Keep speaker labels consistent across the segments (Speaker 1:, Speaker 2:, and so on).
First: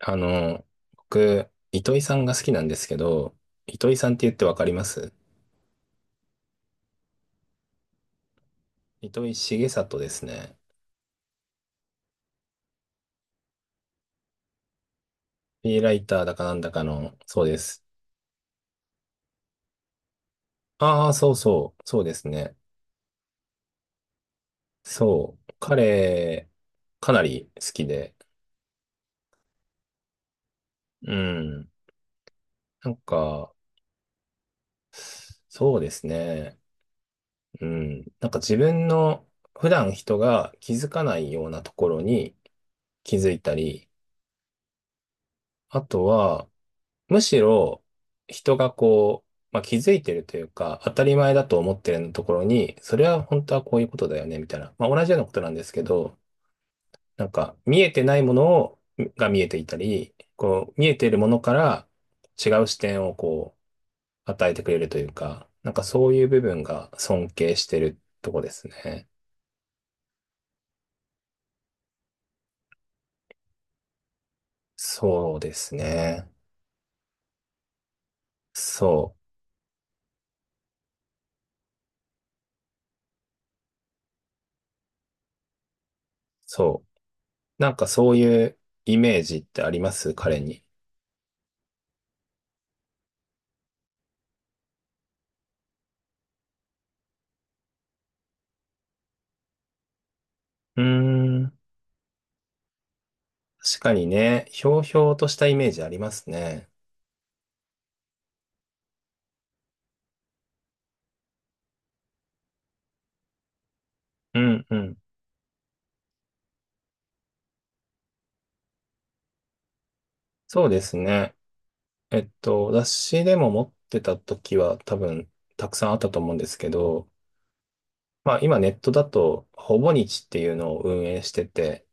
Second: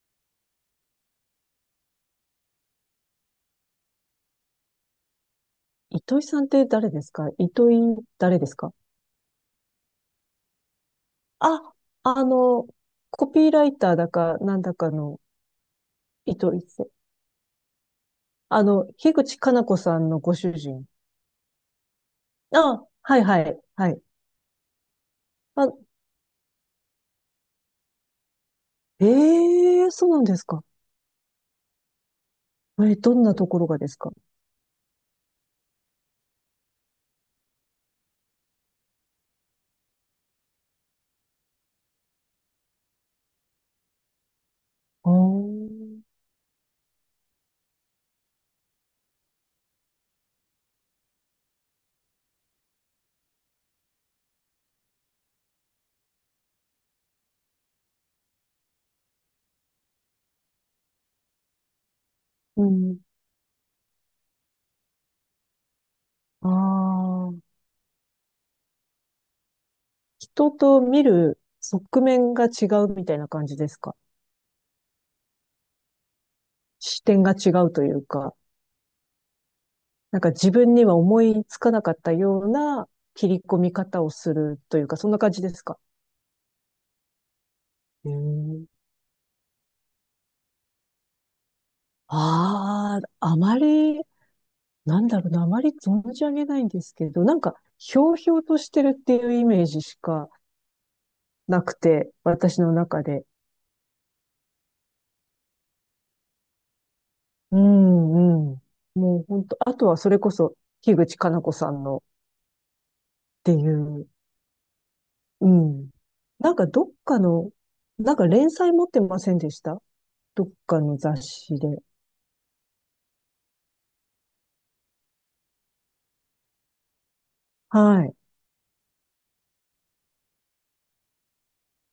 Speaker 1: あの、僕、糸井さんが好きなんですけど、糸井さんって言ってわかります？
Speaker 2: 糸井さんって誰ですか？糸井誰ですか？
Speaker 1: 糸井重里ですね。
Speaker 2: あ、あの、コピーライターだか、なんだかの
Speaker 1: フリーライターだか
Speaker 2: 糸
Speaker 1: なん
Speaker 2: 井
Speaker 1: だか
Speaker 2: さん。
Speaker 1: の、そうです。
Speaker 2: 樋口かな子さんのご主人。
Speaker 1: ああ、そうそう、そうですね。
Speaker 2: あ、はいはい、はい。
Speaker 1: そう。
Speaker 2: あ、
Speaker 1: 彼、かなり好きで、
Speaker 2: ええー、そうなんですか。
Speaker 1: うん。なん
Speaker 2: え、どんなと
Speaker 1: か、
Speaker 2: ころがですか？
Speaker 1: そうですね。うん。なんか自分の普段人が気づかないようなところに気づいたり、
Speaker 2: あー、
Speaker 1: あとは、むしろ人がこう、まあ、気づいてるというか、当たり前だと思ってるところに、それは本当はこういうことだよね、みたいな。まあ、同じようなことなんですけど、なんか見えてないものをが見えていたり、こう見えているものから違
Speaker 2: う
Speaker 1: う視
Speaker 2: ん。
Speaker 1: 点をこう与えてくれるというか、なんかそういう部
Speaker 2: あ
Speaker 1: 分が尊
Speaker 2: あ、
Speaker 1: 敬してるとこですね。
Speaker 2: 人と見る側面が違うみたいな感じですか？
Speaker 1: そうですね。
Speaker 2: 視点が違うというか。
Speaker 1: そう、
Speaker 2: なんか自分には思いつかなかったような切り込み方をするというか、そんな感じですか？
Speaker 1: そう。なんか
Speaker 2: う
Speaker 1: そういう
Speaker 2: ん。
Speaker 1: イメージってあります彼に？
Speaker 2: ああ、あまり、なんだろうな、あまり存じ上げないんですけど、なんか、ひょうひょうとしてるっていうイメージしか
Speaker 1: うーん。
Speaker 2: なくて、私の中で。
Speaker 1: 確かにね、ひょうひょうとしたイメージありますね。
Speaker 2: うんうん。もう本当、あとはそれこそ、樋口かな子さんのっていう、
Speaker 1: うんうん。
Speaker 2: うん。なんかどっかの、なんか連載持ってませんでした？どっ
Speaker 1: そう
Speaker 2: か
Speaker 1: です
Speaker 2: の雑
Speaker 1: ね。
Speaker 2: 誌で。
Speaker 1: 雑誌でも持ってた時は多分たくさんあったと思うんですけど、
Speaker 2: はい。
Speaker 1: まあ今ネットだと、ほぼ日っていうのを運営してて、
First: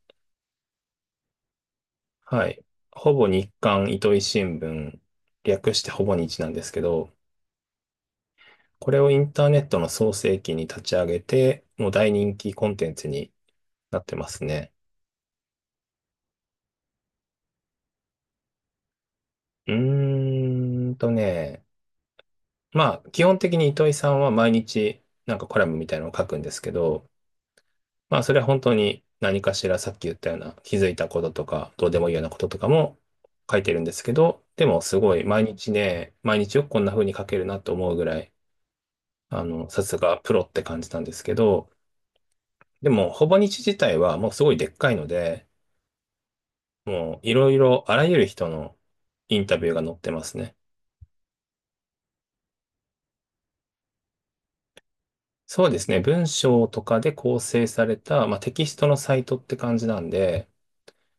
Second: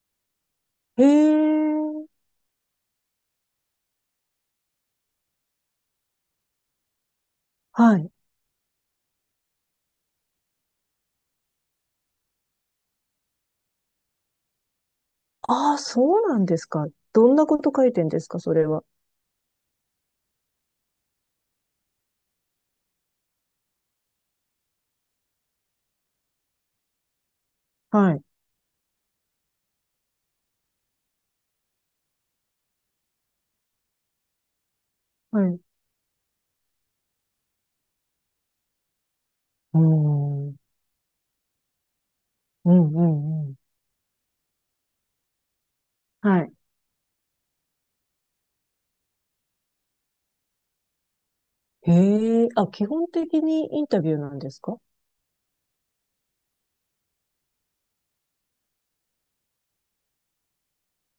Speaker 2: へえ、
Speaker 1: はい。ほぼ日刊糸井新聞、略してほぼ日なんですけど、
Speaker 2: はい。
Speaker 1: これをインターネットの創世記に立ち上げて、もう大人気コンテンツになってますね。
Speaker 2: ああ、そうなんですか。どんなこと書いてんですか、それは。
Speaker 1: うーんとね、まあ、基本的に糸井さんは毎日なんかコラムみたいなのを書くんですけど、
Speaker 2: は
Speaker 1: まあ、
Speaker 2: い。
Speaker 1: それは本当に何かしらさっき言ったような気づいたこととか、どうでもいいようなこととかも書いてるんですけど、でもすごい
Speaker 2: は
Speaker 1: 毎
Speaker 2: い。う
Speaker 1: 日ね、毎日よくこんな風に書けるなと思うぐらい、
Speaker 2: ー
Speaker 1: さすがプロ
Speaker 2: ん。
Speaker 1: っ
Speaker 2: うん、
Speaker 1: て感じなんですけど、
Speaker 2: う
Speaker 1: でも、ほぼ
Speaker 2: ん、うん。
Speaker 1: 日自体はもうすごいでっかいので、
Speaker 2: はい。
Speaker 1: もういろいろあらゆる人のインタビューが載ってますね。
Speaker 2: へえ、あ、基本的にインタビューなんですか？
Speaker 1: そうですね。文章とかで構成された、まあ、テキストのサイトって感じなんで、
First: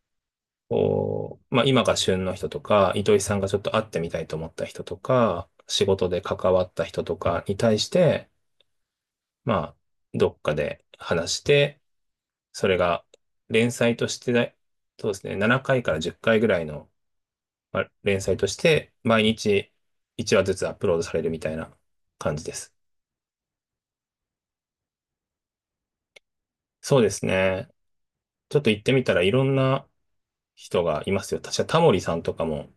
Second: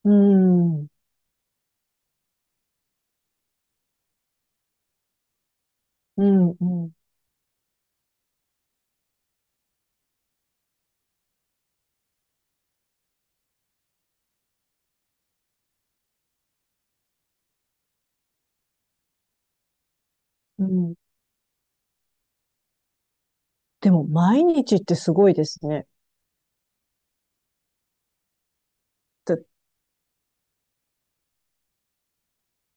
Speaker 2: うーん。
Speaker 1: こう、まあ今が旬の人とか、糸井さんがちょっと会ってみたいと思った人とか、仕事で
Speaker 2: うん、
Speaker 1: 関わ
Speaker 2: う
Speaker 1: った
Speaker 2: ん、
Speaker 1: 人とかに対して、まあ、どっかで話して、それが連載としてだ、そうですね、7回かいから10回ぐらいの、まあ、連載として、毎日1話ず
Speaker 2: う
Speaker 1: つアップ
Speaker 2: ん。
Speaker 1: ロードされるみたいな感じです。
Speaker 2: でも、毎日ってすごいですね。
Speaker 1: そうですね。ちょっと行ってみたらい
Speaker 2: だ
Speaker 1: ろんな人がいますよ。確かタモリさんとかも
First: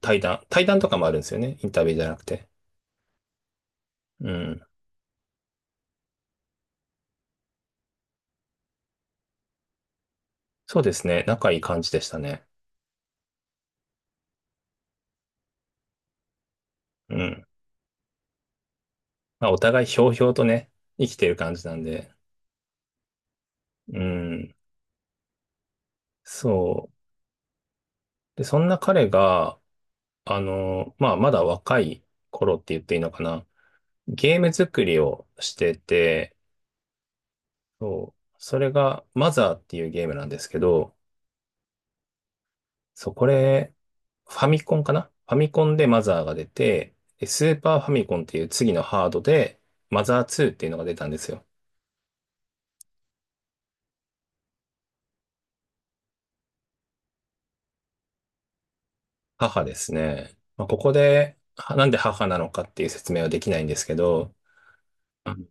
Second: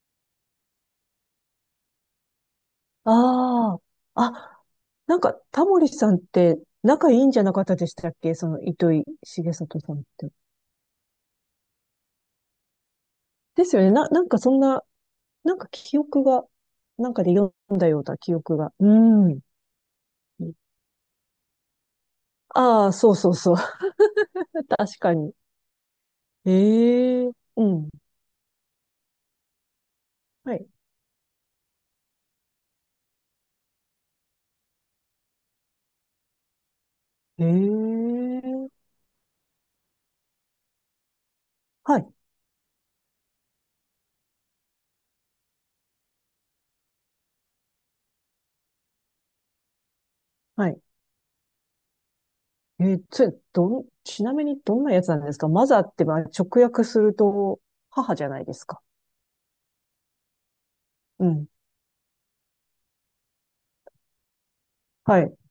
Speaker 1: 対談とかもあるんですよね。インタビューじゃなくて。
Speaker 2: ああ、
Speaker 1: うん。
Speaker 2: あ、なんか、タモリさんって仲いいんじゃなかったでしたっけ？その、糸井重里さんって。
Speaker 1: そうですね。仲いい感じでしたね。
Speaker 2: ですよね。な、なんかそんななんか記憶が、なん
Speaker 1: う
Speaker 2: かで
Speaker 1: ん。
Speaker 2: 読んだような記憶が。うん。
Speaker 1: まあ、お互いひょうひょうとね、生きてる感じなんで。
Speaker 2: ああ、そうそうそう。
Speaker 1: うん。
Speaker 2: 確かに。
Speaker 1: そう。
Speaker 2: ええうん。
Speaker 1: で、そんな彼が、
Speaker 2: はい。
Speaker 1: まあ、まだ若い頃って言っていいのかな。ゲーム作りをしてて、
Speaker 2: え
Speaker 1: そう。それ
Speaker 2: え
Speaker 1: が、マザーっていうゲームなんですけど、
Speaker 2: はい。
Speaker 1: そう、これ、ファミコンかな、ファミコンでマザーが出て、でスーパーファミコンっていう次のハードで、マザー2って
Speaker 2: は
Speaker 1: いうの
Speaker 2: い。
Speaker 1: が出たんですよ。
Speaker 2: えー、それ、どん、ちなみにどんなやつなんですか？マザーって、まあ、直訳すると、母じゃないですか。
Speaker 1: 母ですね。まあ、ここ
Speaker 2: う
Speaker 1: で、
Speaker 2: ん。
Speaker 1: はなんで母なのかっていう説明はできないんですけど、
Speaker 2: は
Speaker 1: あ
Speaker 2: い。
Speaker 1: の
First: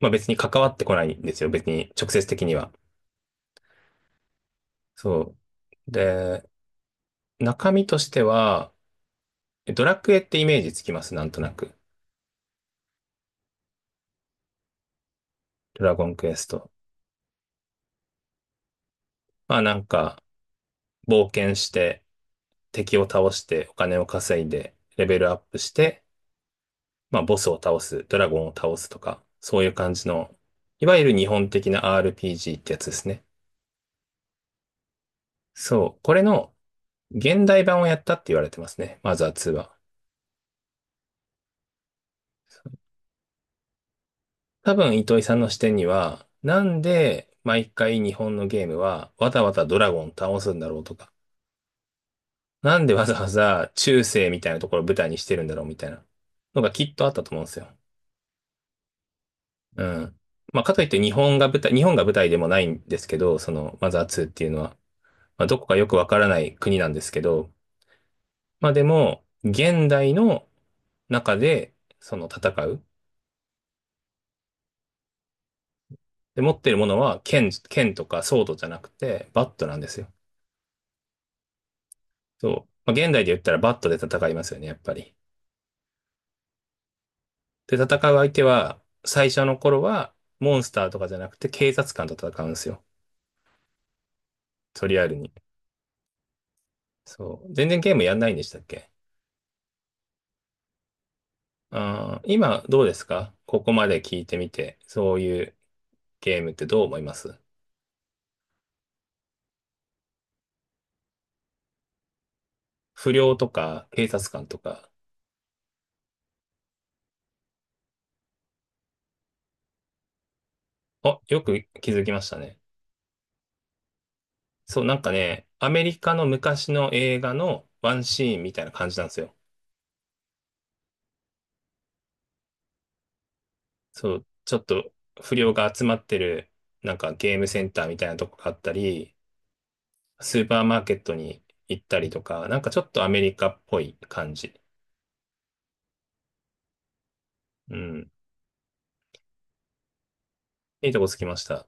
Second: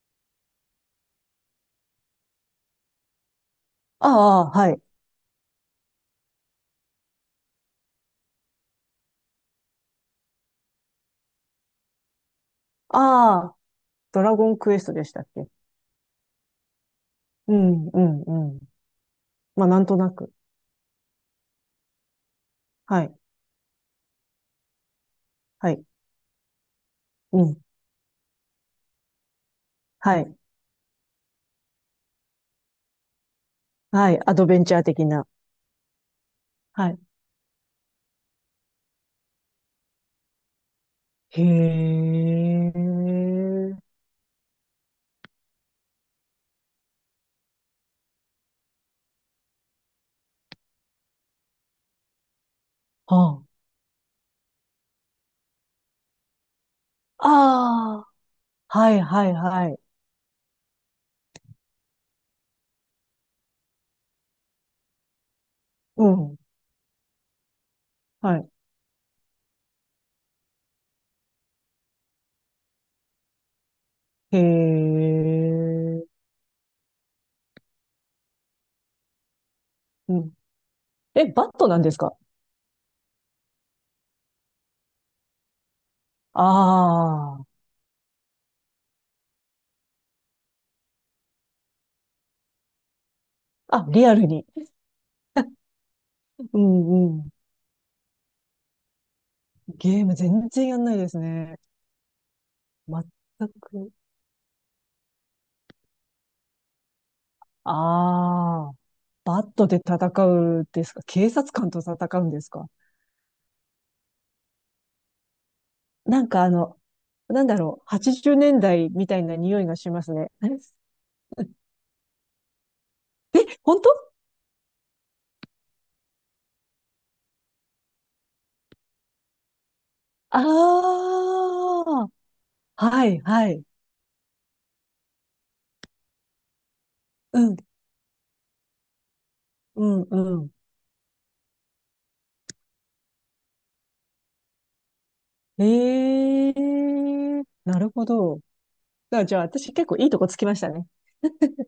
Speaker 1: まあ別に関わってこないんですよ。別に直接的には。
Speaker 2: ああ、はい。
Speaker 1: そう。で、中身としては、ドラクエってイメージつきます？なんとなく。
Speaker 2: ああ、ドラゴンクエストでしたっけ？
Speaker 1: ドラゴンクエスト。
Speaker 2: うん、うん、うん。
Speaker 1: まあ
Speaker 2: まあ、
Speaker 1: な
Speaker 2: なん
Speaker 1: ん
Speaker 2: とな
Speaker 1: か、
Speaker 2: く。
Speaker 1: 冒険して、敵を
Speaker 2: はい。
Speaker 1: 倒して、お金を稼いで、レベルアップ
Speaker 2: は
Speaker 1: し
Speaker 2: い。
Speaker 1: て、まあボ
Speaker 2: う
Speaker 1: スを
Speaker 2: ん。
Speaker 1: 倒す、ドラゴンを倒すとか、そういう感じ
Speaker 2: はい。
Speaker 1: の、いわゆる日本的な RPG ってやつですね。
Speaker 2: はい。アドベンチャー的な。
Speaker 1: そう。これの、
Speaker 2: はい。
Speaker 1: 現代版をやったって言われてますね。マザー2は。
Speaker 2: へえ。
Speaker 1: 多分、糸井さんの視点には、なんで毎回日本のゲームはわざわざドラゴン倒すんだろうとか、なんでわざ
Speaker 2: は
Speaker 1: わざ中世みたいなところを舞台にしてるんだろうみたいなのがきっとあった
Speaker 2: あ。
Speaker 1: と思うんですよ。
Speaker 2: ああ。はいはいはい。
Speaker 1: うん。まあ、かといって日本が舞台でもないんですけど、そのマザー2っていうのは、まあ、どこかよくわ
Speaker 2: う
Speaker 1: から
Speaker 2: ん。
Speaker 1: ない国なんですけど、
Speaker 2: はい。
Speaker 1: まあでも、現代の中でその戦う。
Speaker 2: へえ。
Speaker 1: で、持っているものは剣とかソードじゃなくて、バットなんですよ。
Speaker 2: うん。え、バットなんですか？
Speaker 1: そう。まあ、現代で言ったらバットで戦いますよね、やっぱり。
Speaker 2: あ
Speaker 1: で、戦う相手は、最初の頃は、モンスターとかじゃなくて、警察官と戦うんですよ。
Speaker 2: あ。あ、リアルに。
Speaker 1: とりあえずに。
Speaker 2: うんうん。
Speaker 1: そう。全然ゲームやんないんでしたっけ？
Speaker 2: ゲーム全然やんないですね。
Speaker 1: あー、今、どうです
Speaker 2: 全
Speaker 1: か、ここま
Speaker 2: く。
Speaker 1: で聞いてみて、そういうゲームってどう思います？
Speaker 2: ああ。バットで戦うんですか？警察官と戦うんですか？
Speaker 1: 不良とか、警察官とか。
Speaker 2: なんかあの、なんだろう。80年代みたいな匂いがしますね。
Speaker 1: あ、よく気づきましたね。
Speaker 2: え本当？
Speaker 1: そう、なんかね、アメリカの昔の映画のワンシーンみたいな感じなんですよ。
Speaker 2: ああ、はい、はい。
Speaker 1: そう、ちょっと不良が集まってる、なんかゲー
Speaker 2: う
Speaker 1: ム
Speaker 2: ん、
Speaker 1: センターみたいなとこがあったり、
Speaker 2: うん、
Speaker 1: スー
Speaker 2: う
Speaker 1: パーマーケットに行ったりとか、なんかちょっとアメリカっぽい感じ。
Speaker 2: ん。ええ
Speaker 1: う
Speaker 2: なるほ
Speaker 1: ん。
Speaker 2: ど。だじゃあ、私結構いいとこつきましたね。
Speaker 1: いいとこつきました。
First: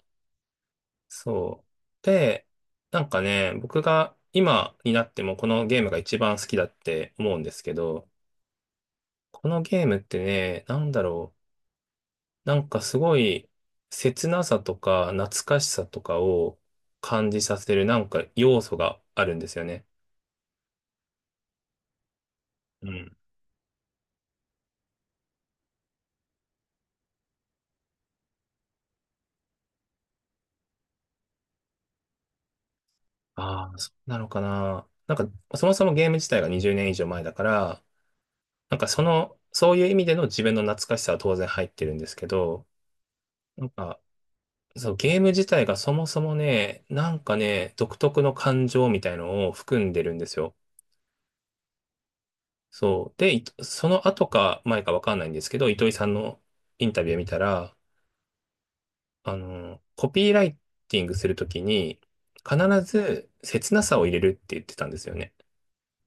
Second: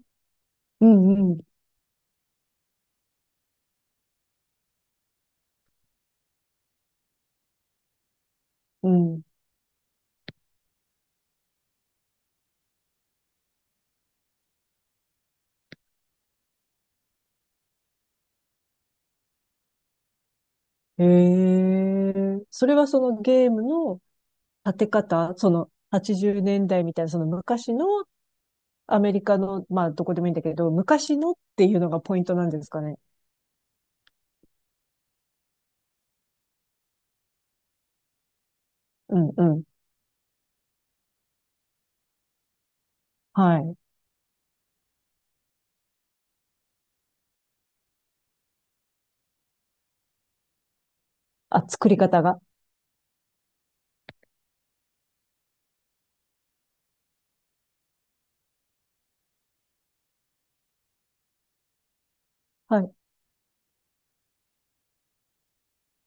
Speaker 2: うん、うん、
Speaker 1: そう。で、なんかね、僕が今になってもこのゲームが一番好きだって思うんですけど、
Speaker 2: うん。
Speaker 1: このゲームってね、なんだろう。なんかすごい切なさとか懐かしさとかを感じさせるなんか要素があるんですよね。
Speaker 2: ええそれは
Speaker 1: う
Speaker 2: そ
Speaker 1: ん。
Speaker 2: のゲームの立て方、その80年代みたいな、その昔のアメリカの、まあ、どこでもいいんだけど、昔のっていうのがポイントなんですかね。
Speaker 1: ああ、そうなのかな。なんか、そもそもゲーム自体が20年以上前だから、なんかそ
Speaker 2: うん、
Speaker 1: の、
Speaker 2: うん。
Speaker 1: そういう意味での自分の懐かしさは当然入ってるんですけど、
Speaker 2: は
Speaker 1: なん
Speaker 2: い。
Speaker 1: か、そう、ゲーム自体がそもそもね、なんかね、独特の感情みたいのを含んでるんですよ。
Speaker 2: あ、作り方が。
Speaker 1: そう。で、いその後か前かわかんないんですけど、糸井さんのインタビューを見たら、コピーライティングするときに、必
Speaker 2: はい。
Speaker 1: ず切なさを入れるって言ってたんですよね。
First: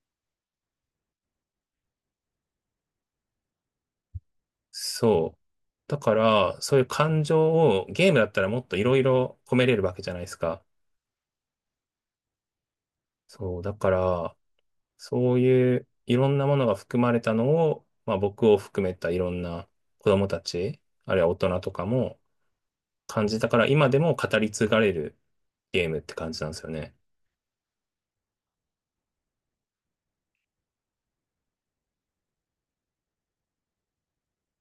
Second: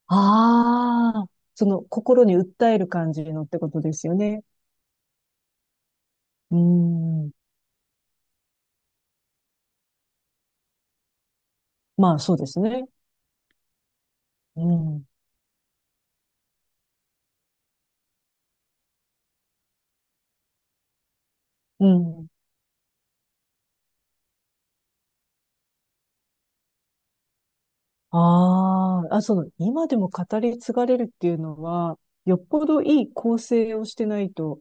Speaker 2: ああ、その心に訴える感じのってことですよね。
Speaker 1: そう。だか
Speaker 2: うー
Speaker 1: ら、そういう感
Speaker 2: ん。
Speaker 1: 情をゲームだったらもっといろいろ込めれるわけじゃないですか。
Speaker 2: まあそうですね。
Speaker 1: そう。だから、
Speaker 2: うん。
Speaker 1: そういういろんなものが含まれたのを、まあ僕を含めたいろんな子供たち、あるいは大人と
Speaker 2: う
Speaker 1: かも
Speaker 2: ん。
Speaker 1: 感じたから、今でも語り継がれるゲームって感じなんですよね。
Speaker 2: ああ、あ、その、今でも語り継がれるっていうのは、よっぽどいい構成をしてないと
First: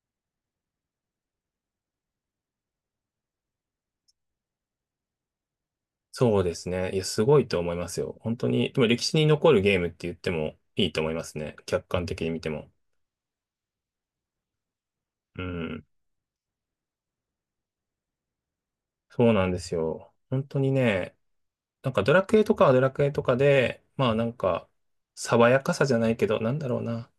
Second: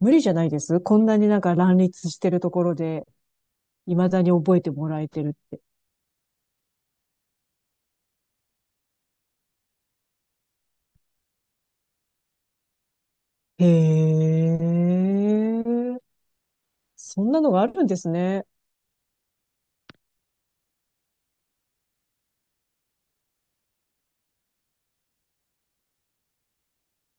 Speaker 2: 無理じゃないですこんなになんか乱立してるところで、未だに覚えてもらえてるって。
Speaker 1: そうですね。いや、すごいと思いますよ。本当に、でも歴史に残るゲームって言ってもいいと思いますね。客観的に見ても。
Speaker 2: へ
Speaker 1: うん。
Speaker 2: え、そんなのがあるんですね。
Speaker 1: そうなんですよ。本当にね、なんかドラクエとかはドラクエとかで、まあなんか、爽やかさじゃないけど、なんだろうな。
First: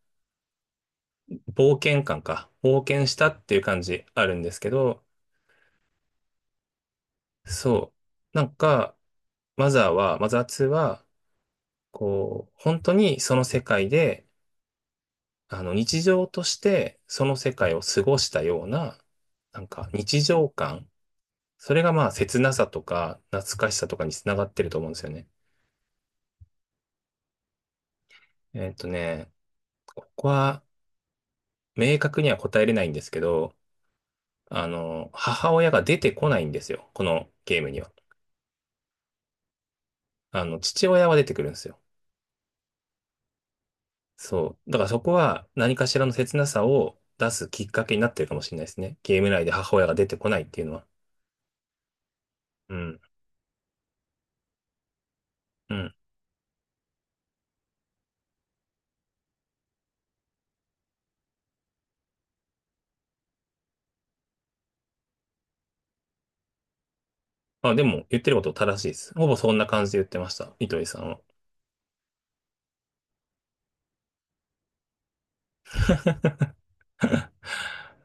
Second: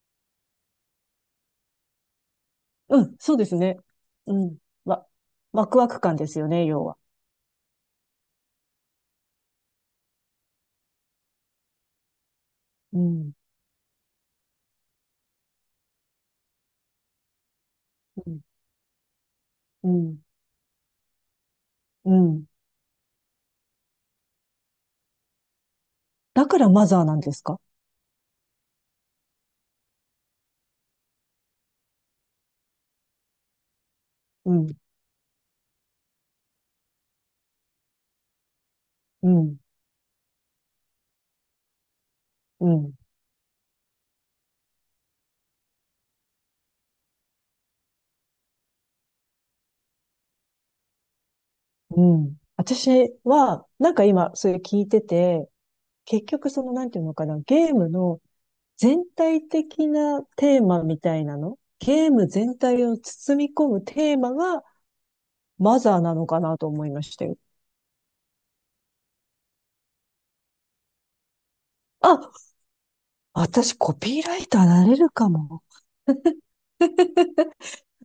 Speaker 1: 冒険感か。冒
Speaker 2: う
Speaker 1: 険し
Speaker 2: ん、
Speaker 1: た
Speaker 2: そう
Speaker 1: っ
Speaker 2: で
Speaker 1: て
Speaker 2: す
Speaker 1: いう
Speaker 2: ね。
Speaker 1: 感じある
Speaker 2: う
Speaker 1: んで
Speaker 2: ん。
Speaker 1: すけど、
Speaker 2: わ、ワクワク感ですよね、要は。
Speaker 1: そう。なんか、マザーは、マザー2は、こう、本当
Speaker 2: う
Speaker 1: に
Speaker 2: ん。
Speaker 1: その世界で、日常としてその世界を過ごし
Speaker 2: うん、
Speaker 1: たような、なん
Speaker 2: う
Speaker 1: か
Speaker 2: ん、
Speaker 1: 日常感。それがまあ
Speaker 2: う
Speaker 1: 切
Speaker 2: ん。
Speaker 1: なさとか懐かしさとかにつながってると思うんですよね。
Speaker 2: だからマザーなんですか？
Speaker 1: えっとね、ここは明確には答えれないんですけど、
Speaker 2: うん、
Speaker 1: 母親が出てこないんですよ。このゲームには。
Speaker 2: うん、
Speaker 1: 父親は出てくるんですよ。
Speaker 2: うん、
Speaker 1: そう。だからそこは何かしらの切なさを出すきっかけになってるかもしれないですね。ゲーム内で母親が出てこないっていうのは。
Speaker 2: うん。
Speaker 1: う
Speaker 2: 私
Speaker 1: ん。
Speaker 2: は、なんか今、それ聞いてて、
Speaker 1: うん。
Speaker 2: 結局その、なんていうのかな、ゲームの全体的なテーマみたいなのゲーム全体を包み込むテーマがマザーなのかなと思いましたよ。
Speaker 1: あ、でも言ってること正しいです。ほぼそんな感じで言ってました。糸井さんは。
Speaker 2: あ、私コピーライターなれるかも。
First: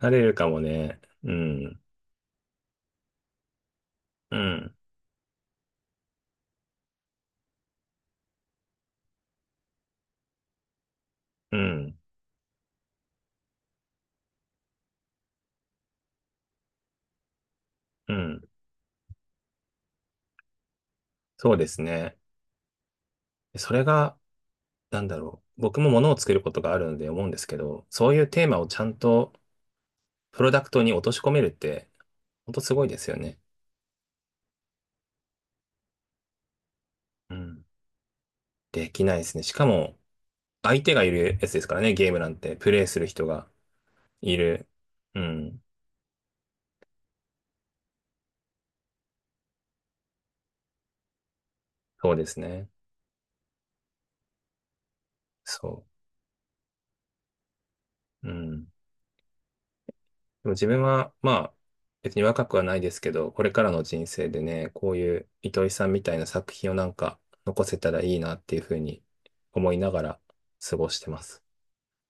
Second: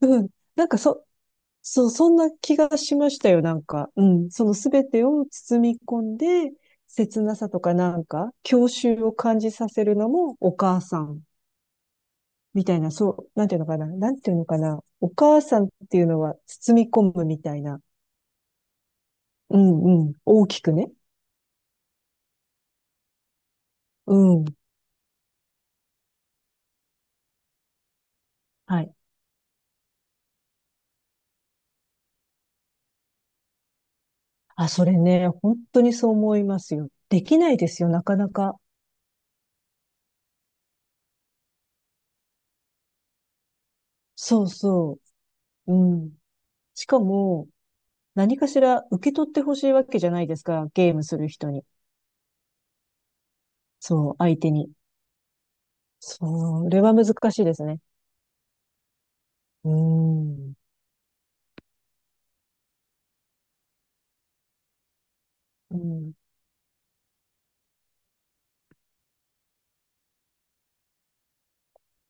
Speaker 1: なれ
Speaker 2: うん。
Speaker 1: るかも
Speaker 2: なんか
Speaker 1: ね。
Speaker 2: そ、
Speaker 1: うん。
Speaker 2: そう、そんな気がしましたよ、なんか。うん。
Speaker 1: う
Speaker 2: そのす
Speaker 1: ん。
Speaker 2: べてを包み込んで、切なさとかなんか、郷愁を感じさせるのもお母さん
Speaker 1: うん。
Speaker 2: みたいな、そう、なんていうのかな、なんていうのかな、お母さんっていうのは包み込むみたいな。
Speaker 1: うん。
Speaker 2: うんうん。大きくね。
Speaker 1: そうですね。それ
Speaker 2: う
Speaker 1: が、
Speaker 2: ん。
Speaker 1: なんだろう。僕も物を作ることがあるので思うんですけど、そういうテーマをち
Speaker 2: は
Speaker 1: ゃ
Speaker 2: い。
Speaker 1: んとプロダクトに落とし込めるって、ほんとすごいですよね。
Speaker 2: あ、それね、本当にそう思いますよ。で
Speaker 1: う
Speaker 2: きない
Speaker 1: ん。
Speaker 2: ですよ、なかなか。
Speaker 1: できないですね。しかも、相手がいるやつですからね、ゲームなんて。プレイする人がい
Speaker 2: そう
Speaker 1: る。
Speaker 2: そ
Speaker 1: うん。
Speaker 2: う。うん。しかも、何かしら受け取ってほしいわけじゃないですか、ゲームする人に。
Speaker 1: そうですね。
Speaker 2: そう、相手に。
Speaker 1: そ
Speaker 2: それは難しいですね。
Speaker 1: う。うん。で
Speaker 2: うー
Speaker 1: も
Speaker 2: ん。
Speaker 1: 自分は、まあ、別に若くはないですけど、これからの人生でね、こういう糸井
Speaker 2: う
Speaker 1: さんみた
Speaker 2: ん。
Speaker 1: いな作品をなんか残せたらいいなっていうふうに思いながら過ごしてます。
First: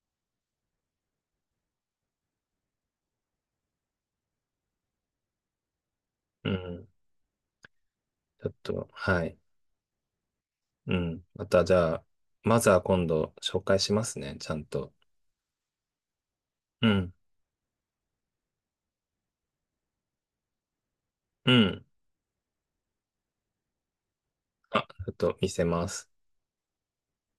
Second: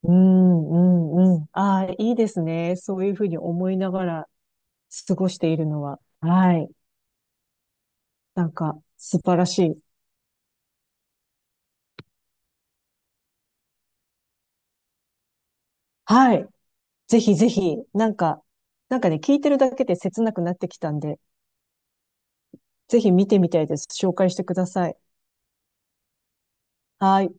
Speaker 2: うん、うん、うん。ああ、いいですね。そういうふうに思いながら過ごしているのは。
Speaker 1: う
Speaker 2: はい。
Speaker 1: ん。
Speaker 2: な
Speaker 1: ちょっ
Speaker 2: んか、
Speaker 1: と、
Speaker 2: 素
Speaker 1: は
Speaker 2: 晴
Speaker 1: い。
Speaker 2: らしい。
Speaker 1: うん。またじゃあ、まずは今度紹介しますね、ちゃんと。
Speaker 2: はい。
Speaker 1: うん。
Speaker 2: ぜひぜひ、なんか、なんかね、聞いてるだけで切なくなってきたんで、
Speaker 1: うん。
Speaker 2: ぜひ見てみたいです。紹介してくだ
Speaker 1: あ、
Speaker 2: さい。
Speaker 1: ちょっと見せます。
Speaker 2: はい。